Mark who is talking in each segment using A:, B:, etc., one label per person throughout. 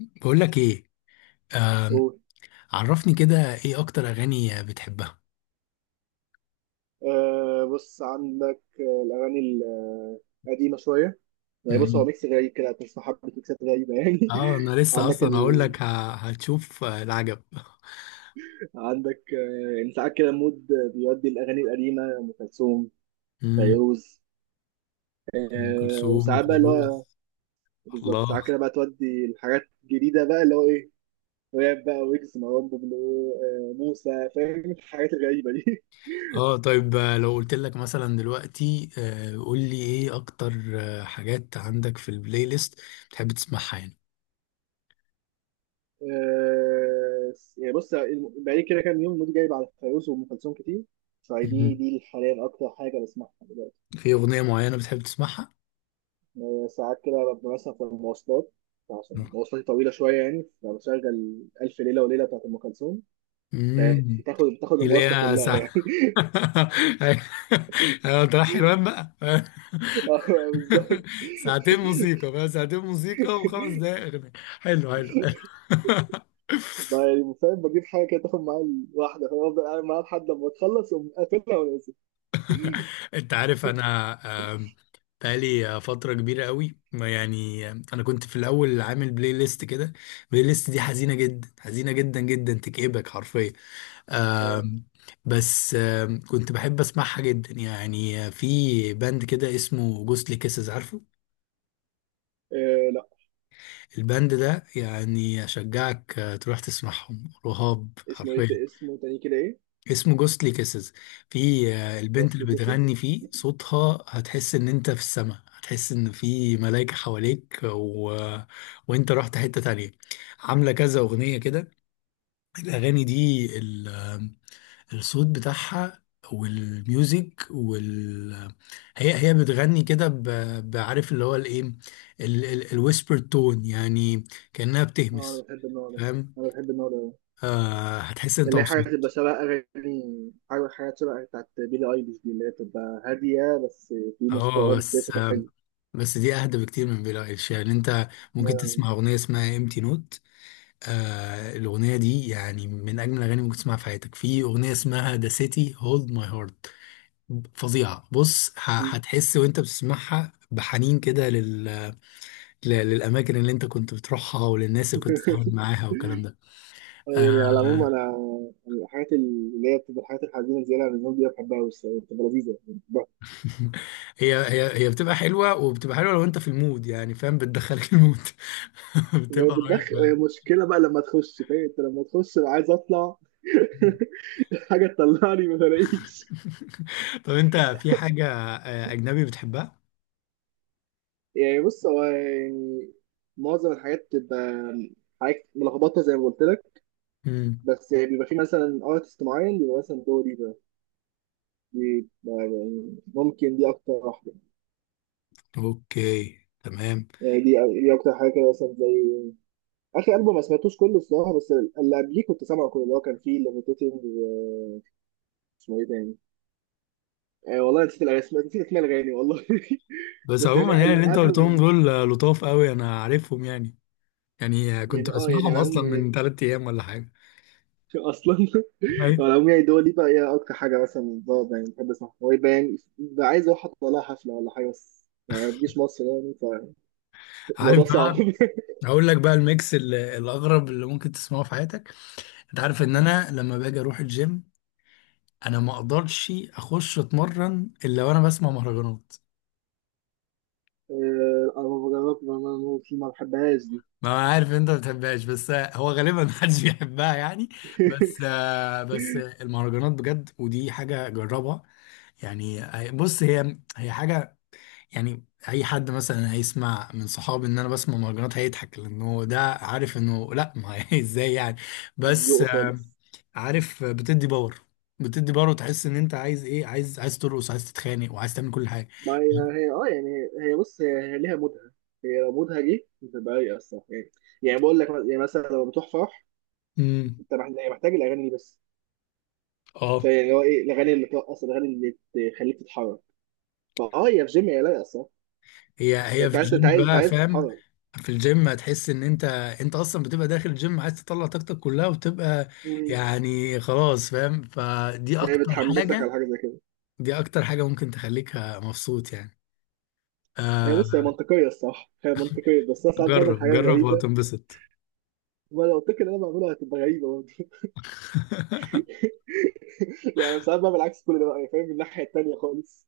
A: بقول لك ايه؟ آم،
B: قول.
A: عرفني كده ايه اكتر اغاني بتحبها؟
B: بص عندك الأغاني القديمة شوية. يعني بص هو
A: مم.
B: ميكس غريب كده، هتسمع حبة ميكسات غريبة يعني
A: اه انا لسه
B: عندك
A: اصلا هقول
B: ال...
A: لك هتشوف العجب.
B: عندك، يعني ساعات كده مود بيودي الأغاني القديمة، أم كلثوم،
A: مم.
B: فيروز.
A: ام كلثوم
B: وساعات بقى اللي هو
A: وفيروز.
B: بالظبط، ساعات
A: الله.
B: كده بقى تودي الحاجات الجديدة بقى اللي هو إيه، راب بقى، ويجز، مروان بابلو، موسى، فاهم الحاجات الغريبة دي
A: اه طيب، لو قلت لك مثلا دلوقتي، قول لي ايه اكتر حاجات عندك في البلاي ليست بتحب تسمعها يعني.
B: يعني بص بقالي كده كام يوم مودي جايب على فيروز وأم كلثوم كتير، فدي
A: مم.
B: دي حاليا أكتر حاجة بسمعها دلوقتي.
A: في اغنية معينة بتحب تسمعها؟
B: ساعات كده ببقى مثلا في المواصلات، عشان مواصلاتي طويلة شوية يعني، فبشغل ألف ليلة وليلة بتاعت أم كلثوم، فهي
A: امم.
B: بتاخد
A: اللي
B: المواصلة
A: هي
B: كلها
A: ساعة؟
B: يعني.
A: ايوه، تروح حلوان بقى.
B: بالظبط.
A: ساعتين موسيقى بقى، ساعتين موسيقى وخمس دقايق اغنيه. حلو حلو حلو.
B: بقى يعني فاهم، بجيب حاجة كده تاخد معايا الواحدة، فأفضل قاعد معاها لحد ما تخلص وأقوم قافلها ونازل.
A: انت عارف انا بقالي فتره كبيره قوي، ما يعني، انا كنت في الاول عامل بلاي ليست كده. البلاي ليست دي حزينه جدا، حزينه جدا جدا، تكئبك حرفيا.
B: آه،
A: آم، بس كنت بحب اسمعها جدا يعني. في باند كده اسمه جوستلي كيسز، عارفه
B: لا.
A: الباند ده؟ يعني اشجعك تروح تسمعهم، رهاب
B: اسمه
A: حرفيا.
B: إيه، اسمه تاني كده إيه؟
A: اسمه جوستلي كيسز. في البنت اللي
B: بوصلة كيسز.
A: بتغني فيه، صوتها هتحس ان انت في السماء، هتحس ان في ملائكة حواليك، و... وانت رحت حتة تانية. عاملة كذا اغنية كده. الاغاني دي ال... آه، الصوت بتاعها والميوزك، وال آه، هي بتغني كده، بعرف اللي هو الايه، الويسبر تون يعني، كأنها
B: اه انا
A: بتهمس.
B: بحب النوع ده،
A: فاهم؟
B: انا بحب النوع ده،
A: هتحس ان انت
B: اللي هي حاجه
A: مبسوط.
B: تبقى شبه اغاني، حاجه حاجات شبه بتاعت بيلي ايليش دي، اللي هي بتبقى هاديه، بس في موسيقى،
A: اه،
B: اه بس هي
A: بس
B: صوتها حلو.
A: بس دي اهدى بكتير من بيلي ايليش يعني. انت ممكن
B: آه،
A: تسمع اغنيه اسمها امتي نوت. الاغنيه دي يعني من اجمل الاغاني ممكن تسمعها في حياتك. في اغنيه اسمها ذا سيتي هولد ماي هارت، فظيعه. بص، هتحس وانت بتسمعها بحنين كده للاماكن اللي انت كنت بتروحها والناس اللي كنت بتتعامل معاها والكلام ده.
B: يعني على العموم
A: آه.
B: انا، يعني الحاجات اللي هي بتبقى الحاجات الحزينه زياده عن اللزوم دي، بحبها قوي الصراحه، بتبقى لذيذه يعني، بحبها.
A: هي بتبقى حلوه، وبتبقى حلوه لو انت في المود، يعني فاهم؟ بتدخلك المود.
B: وهي
A: بتبقى
B: بتدخل،
A: رهيبه.
B: هي مشكله بقى لما تخش، فاهم؟ انت لما تخش أنا عايز اطلع. حاجه تطلعني ما بلاقيش.
A: طب، انت في حاجة أجنبي بتحبها؟
B: يعني بص هو يعني معظم الحاجات بتبقى حاجات ملخبطه زي ما قلت لك،
A: امم.
B: بس يعني بيبقى في مثلا ارتست معين، بيبقى مثلا دوري ده، دي بقى يعني ممكن دي اكتر واحده.
A: اوكي تمام.
B: يعني دي، دي اكتر حاجه كده مثلا، زي اخر البوم ما سمعتوش كله الصراحه، بس اللي قبليه كنت سامعه كله، اللي هو كان فيه ليفيتيتنج، اسمه ايه تاني، والله نسيت الاسماء، نسيت اسماء الاغاني والله.
A: بس
B: بس
A: عموما
B: يعني
A: يعني
B: اللي
A: اللي انت أجنبي
B: قبله.
A: قلتهم دول لطاف قوي، انا عارفهم يعني. يعني كنت
B: يعني اه يعني
A: بسمعهم
B: على العموم
A: اصلا من ثلاث ايام ولا حاجه.
B: اصلا.
A: أيوة.
B: على العموم يعني دول، دي بقى هي اكتر حاجه مثلا بقعد يعني بحب اسمعها، هو يبقى يعني بقى عايز اروح اطلع لها حفله ولا حاجه، بس يعني ما تجيش مصر يعني، فالموضوع
A: عارف
B: صعب.
A: بقى، هقول لك بقى الميكس الاغرب اللي ممكن تسمعه في حياتك. انت عارف ان انا لما باجي اروح الجيم، انا ما اقدرش اخش اتمرن الا وانا بسمع مهرجانات.
B: الافوكادو بما فيه ما بحبهاش دي.
A: ما انا عارف إن انت ما بتحبهاش، بس هو غالبا محدش بيحبها يعني. بس، بس المهرجانات بجد، ودي حاجه جربها يعني. بص، هي حاجه يعني، اي حد مثلا هيسمع من صحابي ان انا بسمع مهرجانات هيضحك، لانه ده عارف انه لا، ما هي ازاي يعني؟
B: مش
A: بس
B: ذوقه خالص.
A: عارف بتدي باور، بتدي باور وتحس ان انت عايز ايه، عايز ترقص، عايز تتخانق، وعايز تعمل كل حاجه.
B: ما هي هي اه يعني هي بص هي، هي ليها مودها، هي لو مودها جه بتبقى رايقه الصراحه يعني. يعني بقول لك، يعني مثلا لما بتروح فرح،
A: امم.
B: انت يعني محتاج الاغاني دي بس.
A: اه،
B: فيعني هو ايه، الاغاني اللي ترقص، الاغاني اللي تخليك تتحرك. فاه، هي في جيم هي لايقه الصراحه.
A: هي
B: يعني
A: هي في
B: انت عايز انت
A: الجيم
B: عايز انت
A: بقى
B: عايز
A: فاهم.
B: تتحرك.
A: في الجيم هتحس ان انت، انت اصلا بتبقى داخل الجيم عايز تطلع طاقتك كلها وتبقى،
B: مم.
A: يعني خلاص فاهم، فدي
B: هي
A: اكتر
B: بتحمسك على
A: حاجة.
B: حاجه زي كده.
A: دي اكتر حاجة ممكن تخليك مبسوط يعني.
B: هي بص هي
A: آه
B: منطقيه الصراحه، هي منطقيه، بس انا ساعات بعمل
A: جرب
B: حاجات
A: جرب
B: غريبه،
A: وهتنبسط.
B: وانا لو قلت لك ان انا بعملها هتبقى غريبه برضه. يعني ساعات بقى بالعكس كل ده، بقى يعني فاهم، من الناحيه التانيه خالص.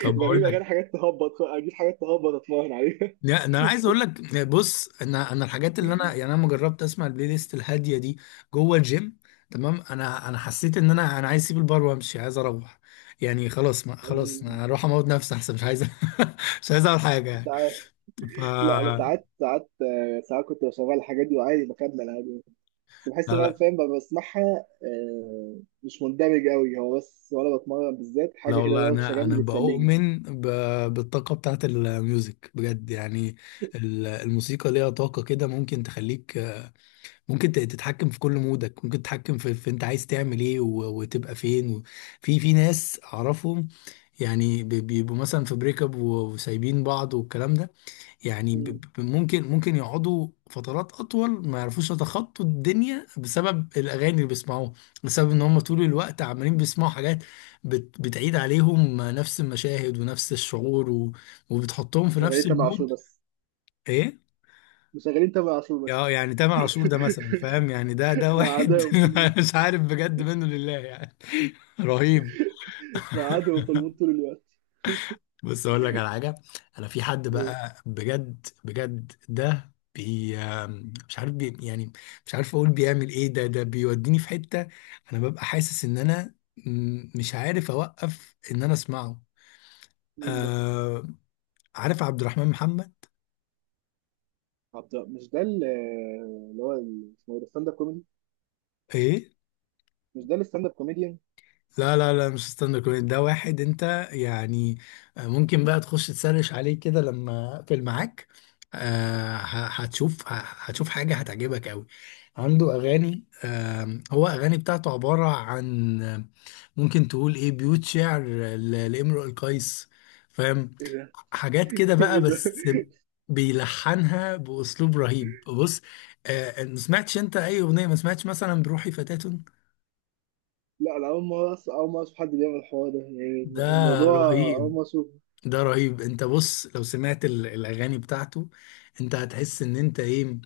A: طب بقول
B: بجيب اغاني
A: لك،
B: حاجات تهبط، اجيب حاجات تهبط اتمرن عليها.
A: لا، ده انا عايز اقول لك. بص انا، الحاجات اللي انا، يعني انا لما جربت اسمع البلاي ليست الهاديه دي جوه الجيم تمام، انا حسيت ان انا عايز اسيب البار وامشي، عايز اروح، يعني خلاص، ما خلاص،
B: يعني
A: انا هروح اموت نفسي احسن، مش عايز. مش عايز اعمل حاجه
B: مش
A: يعني.
B: عارف. لا انا
A: لا.
B: ساعات، ساعات ساعات كنت بشغل الحاجات دي وعادي بكمل عادي يعني. بس بحس ان انا
A: لا
B: فاهم، ببقى بسمعها مش مندمج قوي، هو بس وانا بتمرن بالذات
A: لا،
B: حاجه كده
A: والله
B: دوشه
A: انا،
B: جنبي بتسليني.
A: بؤمن بالطاقه بتاعت الميوزك بجد يعني. الموسيقى ليها طاقه كده، ممكن تخليك، ممكن تتحكم في كل مودك، ممكن تتحكم في انت عايز تعمل ايه، وتبقى فين في في ناس اعرفهم يعني، بيبقوا مثلا في بريك اب، وسايبين بعض والكلام ده. يعني ب-
B: مم.
A: ب- ممكن ممكن يقعدوا فترات اطول ما يعرفوش يتخطوا الدنيا بسبب الاغاني اللي بيسمعوها، بسبب ان هم طول الوقت عمالين بيسمعوا حاجات بتعيد عليهم نفس المشاهد ونفس الشعور، و... وبتحطهم في نفس
B: شغالين تامر عاشور
A: المود.
B: بس،
A: ايه.
B: مشغلين تامر عاشور
A: اه،
B: بس.
A: يعني تامر عاشور ده مثلا فاهم، يعني ده
B: مع
A: واحد.
B: عدوهم في
A: مش عارف بجد، منه لله يعني. رهيب.
B: مع عدوهم في المود طول الوقت.
A: بص اقول لك على حاجه. انا في حد بقى، بجد بجد، ده بي، مش عارف بي يعني، مش عارف اقول بيعمل ايه. ده بيوديني في حته، انا ببقى حاسس ان انا مش عارف اوقف ان انا اسمعه.
B: مين ده؟
A: آه عارف عبد الرحمن محمد؟
B: عبد، مش ده اللي هو اسمه ايه ده، ستاند اب كوميدي؟
A: ايه،
B: مش ده الستاند اب كوميديان؟
A: لا لا لا مش ستاند اب كوميدي. ده واحد انت يعني، ممكن بقى تخش تسرش عليه كده لما اقفل معاك، هتشوف حاجة هتعجبك قوي. عنده اغاني، هو اغاني بتاعته عبارة عن، ممكن تقول ايه، بيوت شعر لامرؤ القيس فاهم؟
B: ايه ده!
A: حاجات كده بقى،
B: ايه ده!
A: بس بيلحنها باسلوب رهيب. بص، ما سمعتش انت اي اغنية؟ ما سمعتش مثلا بروحي فتاة؟
B: لا انا اول ما اول ما اشوف حد بيعمل الحوار ده يعني،
A: ده
B: الموضوع، اول
A: رهيب.
B: ما اشوف.
A: ده رهيب. انت بص، لو سمعت الاغاني بتاعته، انت هتحس ان انت ايه،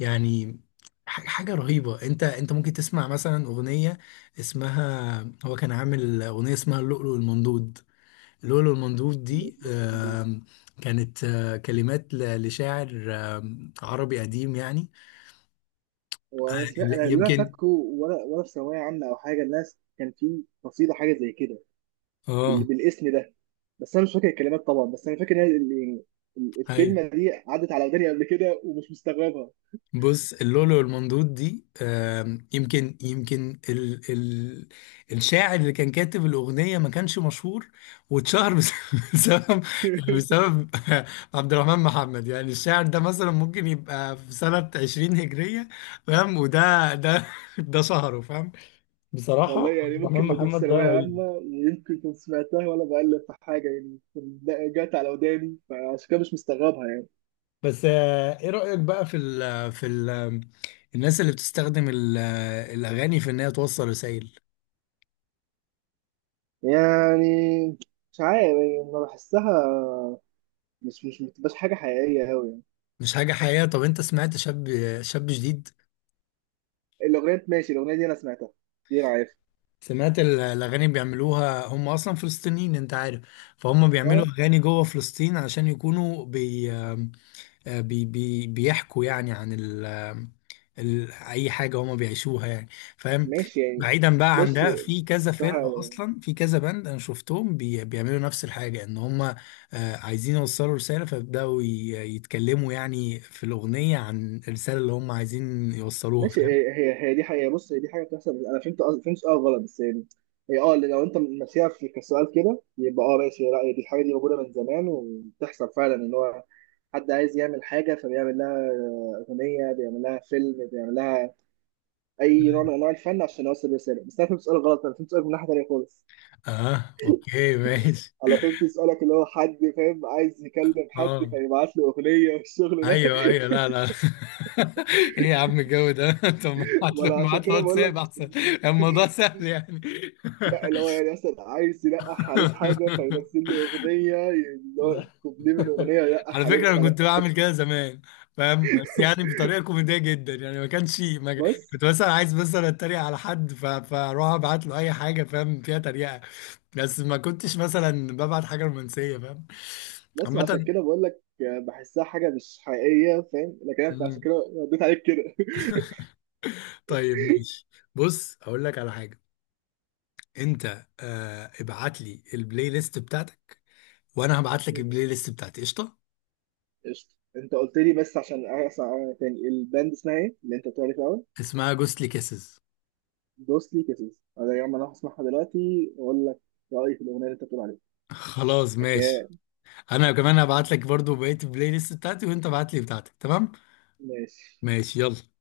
A: يعني حاجه رهيبه. انت ممكن تسمع مثلا اغنيه اسمها، هو كان عامل اغنيه اسمها اللؤلؤ المنضود. اللؤلؤ المنضود دي كانت كلمات لشاعر عربي قديم يعني. آه،
B: وانا سمعت،
A: لا،
B: انا اللي انا
A: يمكن.
B: فاكره، وانا وانا في ثانويه عامه او حاجه، الناس كان في قصيده حاجه زي كده، بال...
A: اه،
B: بالاسم ده، بس انا مش فاكر الكلمات طبعا، بس انا فاكر ان هي
A: ايوه.
B: الكلمه دي عدت على وداني قبل كده ومش مستغربها.
A: بص، اللولو والمندوب دي، يمكن، ال ال الشاعر اللي كان كاتب الأغنية ما كانش مشهور، واتشهر بسبب، يعني بسبب عبد الرحمن محمد. يعني الشاعر ده مثلا ممكن يبقى في سنة 20 هجرية فاهم، وده ده شهره فاهم.
B: والله
A: بصراحة عبد
B: يعني
A: الرحمن
B: ممكن ما كنتش
A: محمد ده
B: ثانوية عامة،
A: رهيب.
B: ويمكن كنت سمعتها وأنا بقلب في حاجة يعني جت على وداني، فعشان كده مش مستغربها يعني.
A: بس ايه رأيك بقى في ال في ال الناس اللي بتستخدم الأغاني في إن هي توصل رسائل؟
B: يعني مش عارف يعني، ما بحسها، مش بتبقاش حاجة حقيقية أوي يعني.
A: مش حاجة حقيقية؟ طب انت سمعت شاب شاب جديد.
B: الأغنية ماشي، الأغنية دي أنا سمعتها، دي أنا عارفها.
A: سمعت الأغاني بيعملوها، هم أصلا فلسطينيين انت عارف. فهم بيعملوا
B: أه
A: أغاني جوه فلسطين عشان يكونوا بي آه، بي بي بيحكوا يعني عن ال ال أي حاجة هم بيعيشوها يعني فاهم.
B: ماشي يعني.
A: بعيدا بقى عن
B: بص
A: ده، في كذا
B: صح،
A: فرقة أصلا، في كذا بند أنا شفتهم بيعملوا نفس الحاجة إن هم عايزين يوصلوا رسالة، فبدأوا يتكلموا يعني في الأغنية عن الرسالة اللي هم عايزين يوصلوها
B: ماشي.
A: فاهم.
B: هي دي حقيقة. بص هي دي حاجة بتحصل، بس أنا فهمت فهمت سؤال غلط بس يعني. هي اه اللي لو أنت ماشيها في كسؤال كده، يبقى اه ماشي. لا هي دي الحاجة دي موجودة من زمان، وبتحصل فعلا إن هو حد عايز يعمل حاجة، فبيعمل لها أغنية، بيعمل لها فيلم، بيعمل لها أي نوع من أنواع الفن عشان يوصل رسالة. بس أنا فهمت سؤال غلط، أنا فهمت سؤال من ناحية تانية خالص.
A: اه اوكي ماشي.
B: أنا فهمت سؤالك اللي هو حد فاهم عايز يكلم حد
A: اه
B: فيبعت له أغنية والشغل ده.
A: ايوه ايوه، لا لا. ايه يا عم الجو ده؟ طب،
B: وأنا
A: ما
B: عشان
A: ابعت له
B: كده بقول
A: واتساب
B: لك
A: احسن، الموضوع سهل يعني.
B: لا، اللي هو يعني مثلا عايز يلقح عليه بحاجة، فينزل له أغنية اللي هو
A: لا.
B: كوبليه من أغنية يلقح
A: على
B: عليه،
A: فكره انا
B: فأنا
A: كنت بعمل كده زمان فاهم، بس يعني بطريقه كوميديه جدا يعني ما كانش، ما كان-
B: بس.
A: كنت مثلا عايز، مثلا اتريق على حد، فاروح ابعت له اي حاجه فاهم فيها تريقه، بس ما كنتش مثلا ببعت حاجه رومانسيه فاهم،
B: بس عشان
A: عامه.
B: كده بقول لك بحسها حاجة مش حقيقية، فاهم؟ لكن أنت عشان كده رديت عليك كده.
A: طيب ماشي. بص هقول لك على حاجه، انت ابعت لي البلاي ليست بتاعتك، وانا هبعت لك البلاي
B: ماشي.
A: ليست بتاعتي قشطه.
B: قشطة. أنت قلت لي بس عشان أسمع تاني، الباند اسمها إيه اللي أنت بتقول عليه في الأول؟
A: اسمها جوستلي كيسز.
B: دوسلي كيسز. أنا يا عم أنا هسمعها دلوقتي وأقول لك رأيي في الأغنية اللي أنت بتقول عليها.
A: خلاص ماشي.
B: أوكي
A: انا كمان هبعت لك برضو بقيه البلاي ليست بتاعتي، وانت ابعت لي بتاعتك. تمام
B: ماشي.
A: ماشي يلا.